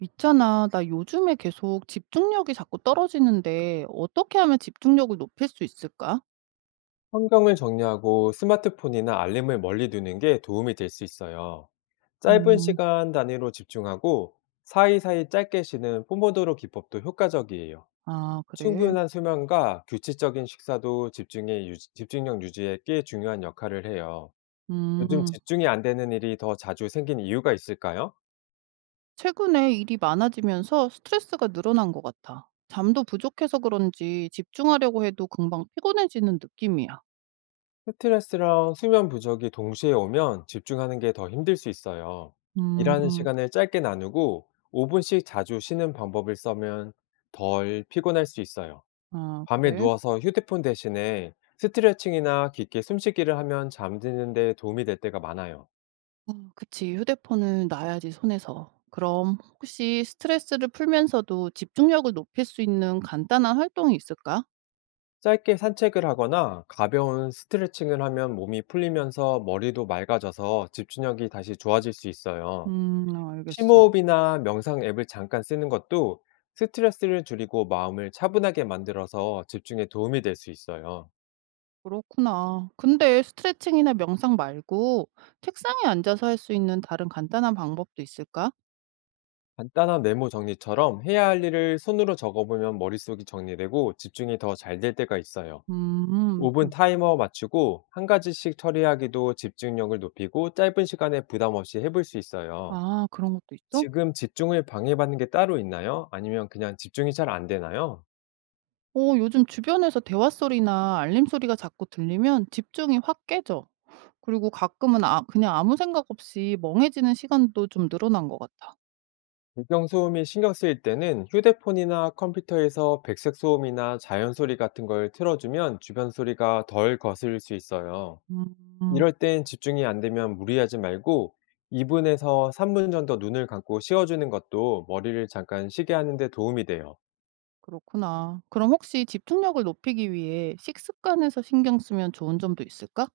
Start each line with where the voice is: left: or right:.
right: 있잖아, 나 요즘에 계속 집중력이 자꾸 떨어지는데 어떻게 하면 집중력을 높일 수 있을까?
left: 환경을 정리하고 스마트폰이나 알림을 멀리 두는 게 도움이 될 수 있어요. 짧은
right: 음,
left: 시간 단위로 집중하고 사이사이 짧게 쉬는 포모도로 기법도 효과적이에요.
right: 아, 그래.
left: 충분한 수면과 규칙적인 식사도 집중력 유지에 꽤 중요한 역할을 해요. 요즘
right: 음,
left: 집중이 안 되는 일이 더 자주 생긴 이유가 있을까요?
right: 최근에 일이 많아지면서 스트레스가 늘어난 것 같아. 잠도 부족해서 그런지 집중하려고 해도 금방 피곤해지는 느낌이야.
left: 스트레스랑 수면 부족이 동시에 오면 집중하는 게 더 힘들 수 있어요. 일하는
right: 음,
left: 시간을 짧게 나누고 5분씩 자주 쉬는 방법을 써면 덜 피곤할 수 있어요.
right: 아,
left: 밤에
right: 그래?
left: 누워서 휴대폰 대신에 스트레칭이나 깊게 숨쉬기를 하면 잠드는 데 도움이 될 때가 많아요.
right: 그치, 휴대폰을 놔야지 손에서. 그럼 혹시 스트레스를 풀면서도 집중력을 높일 수 있는 간단한 활동이 있을까?
left: 짧게 산책을 하거나 가벼운 스트레칭을 하면 몸이 풀리면서 머리도 맑아져서 집중력이 다시 좋아질 수 있어요.
right: 어, 알겠어.
left: 심호흡이나 명상 앱을 잠깐 쓰는 것도 스트레스를 줄이고 마음을 차분하게 만들어서 집중에 도움이 될 수 있어요.
right: 그렇구나. 근데 스트레칭이나 명상 말고 책상에 앉아서 할 수 있는 다른 간단한 방법도 있을까?
left: 간단한 메모 정리처럼 해야 할 일을 손으로 적어보면 머릿속이 정리되고 집중이 더 잘 될 때가 있어요.
right: 음,
left: 5분
right: 음.
left: 타이머 맞추고 한 가지씩 처리하기도 집중력을 높이고 짧은 시간에 부담 없이 해볼 수 있어요.
right: 아, 그런 것도 있어?
left: 지금 집중을 방해받는 게 따로 있나요? 아니면 그냥 집중이 잘 안 되나요?
right: 어, 요즘 주변에서 대화 소리나 알림 소리가 자꾸 들리면 집중이 확 깨져. 그리고 가끔은 아, 그냥 아무 생각 없이 멍해지는 시간도 좀 늘어난 것 같아.
left: 배경 소음이 신경 쓰일 때는 휴대폰이나 컴퓨터에서 백색 소음이나 자연 소리 같은 걸 틀어주면 주변 소리가 덜 거슬릴 수 있어요.
right: 음,
left: 이럴 땐 집중이 안 되면 무리하지 말고 2분에서 3분 정도 눈을 감고 쉬어주는 것도 머리를 잠깐 쉬게 하는데 도움이 돼요.
right: 그렇구나. 그럼 혹시 집중력을 높이기 위해 식습관에서 신경 쓰면 좋은 점도 있을까?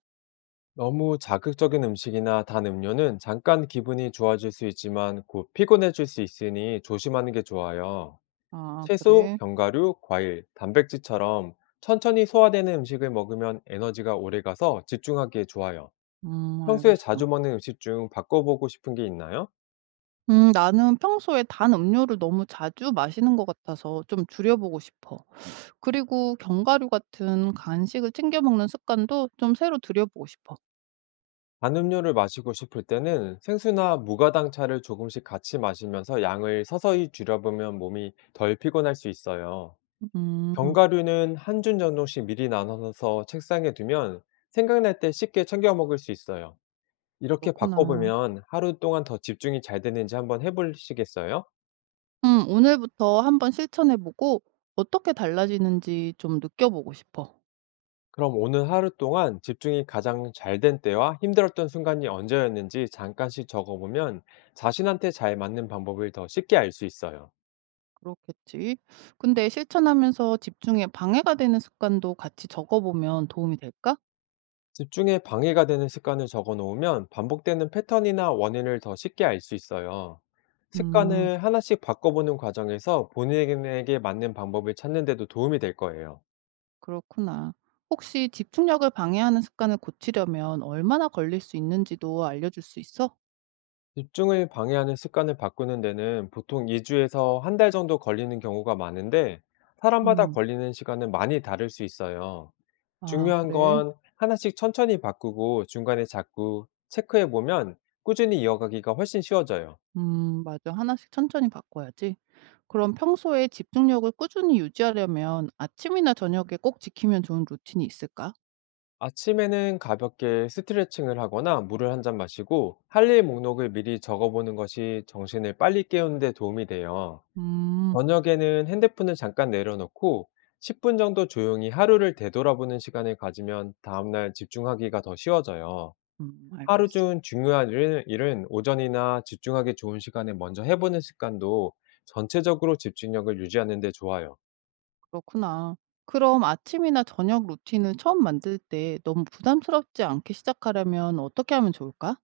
left: 너무 자극적인 음식이나 단 음료는 잠깐 기분이 좋아질 수 있지만 곧 피곤해질 수 있으니 조심하는 게 좋아요.
right: 아,
left: 채소,
right: 그래?
left: 견과류, 과일, 단백질처럼 천천히 소화되는 음식을 먹으면 에너지가 오래 가서 집중하기에 좋아요. 평소에
right: 알겠어.
left: 자주 먹는 음식 중 바꿔보고 싶은 게 있나요?
right: 나는 평소에 단 음료를 너무 자주 마시는 것 같아서 좀 줄여보고 싶어. 그리고 견과류 같은 간식을 챙겨 먹는 습관도 좀 새로 들여보고 싶어.
left: 단 음료를 마시고 싶을 때는 생수나 무가당차를 조금씩 같이 마시면서 양을 서서히 줄여보면 몸이 덜 피곤할 수 있어요.
right: 음,
left: 견과류는 한 줌 정도씩 미리 나눠서 책상에 두면 생각날 때 쉽게 챙겨 먹을 수 있어요. 이렇게
right: 그렇구나.
left: 바꿔보면 하루 동안 더 집중이 잘 되는지 한번 해보시겠어요?
right: 오늘부터 한번 실천해보고 어떻게 달라지는지 좀 느껴보고 싶어.
left: 그럼 오늘 하루 동안 집중이 가장 잘된 때와 힘들었던 순간이 언제였는지 잠깐씩 적어보면 자신한테 잘 맞는 방법을 더 쉽게 알 수 있어요.
right: 그렇겠지. 근데 실천하면서 집중에 방해가 되는 습관도 같이 적어보면 도움이 될까?
left: 집중에 방해가 되는 습관을 적어 놓으면 반복되는 패턴이나 원인을 더 쉽게 알 수 있어요.
right: 음.
left: 습관을 하나씩 바꿔보는 과정에서 본인에게 맞는 방법을 찾는 데도 도움이 될 거예요.
right: 그렇구나. 혹시 집중력을 방해하는 습관을 고치려면 얼마나 걸릴 수 있는지도 알려줄 수 있어?
left: 집중을 방해하는 습관을 바꾸는 데는 보통 2주에서 한 달 정도 걸리는 경우가 많은데 사람마다
right: 음,
left: 걸리는 시간은 많이 다를 수 있어요.
right: 아,
left: 중요한
right: 그래.
left: 건 하나씩 천천히 바꾸고 중간에 자꾸 체크해 보면 꾸준히 이어가기가 훨씬 쉬워져요.
right: 맞아. 하나씩 천천히 바꿔야지. 그럼 평소에 집중력을 꾸준히 유지하려면 아침이나 저녁에 꼭 지키면 좋은 루틴이 있을까?
left: 아침에는 가볍게 스트레칭을 하거나 물을 한 잔 마시고 할 일 목록을 미리 적어보는 것이 정신을 빨리 깨우는 데 도움이 돼요.
right: 음,
left: 저녁에는 핸드폰을 잠깐 내려놓고 10분 정도 조용히 하루를 되돌아보는 시간을 가지면 다음날 집중하기가 더 쉬워져요. 하루
right: 알겠어.
left: 중 중요한 일 일은 오전이나 집중하기 좋은 시간에 먼저 해보는 습관도 전체적으로 집중력을 유지하는 데 좋아요.
right: 그렇구나. 그럼 아침이나 저녁 루틴을 처음 만들 때 너무 부담스럽지 않게 시작하려면 어떻게 하면 좋을까?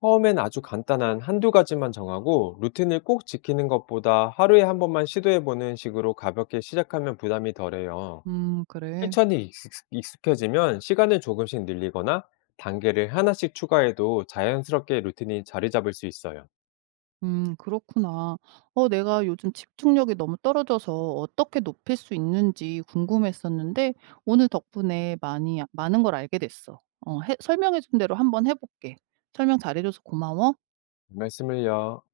left: 처음엔 아주 간단한 한두 가지만 정하고 루틴을 꼭 지키는 것보다 하루에 한 번만 시도해보는 식으로 가볍게 시작하면 부담이 덜해요.
right: 그래.
left: 실천이 익숙해지면 시간을 조금씩 늘리거나 단계를 하나씩 추가해도 자연스럽게 루틴이 자리 잡을 수 있어요.
right: 그렇구나. 내가 요즘 집중력이 너무 떨어져서 어떻게 높일 수 있는지 궁금했었는데 오늘 덕분에 많이 많은 걸 알게 됐어. 어 해 설명해 준 대로 한번 해 볼게. 설명 잘해 줘서 고마워.
left: 말씀을요.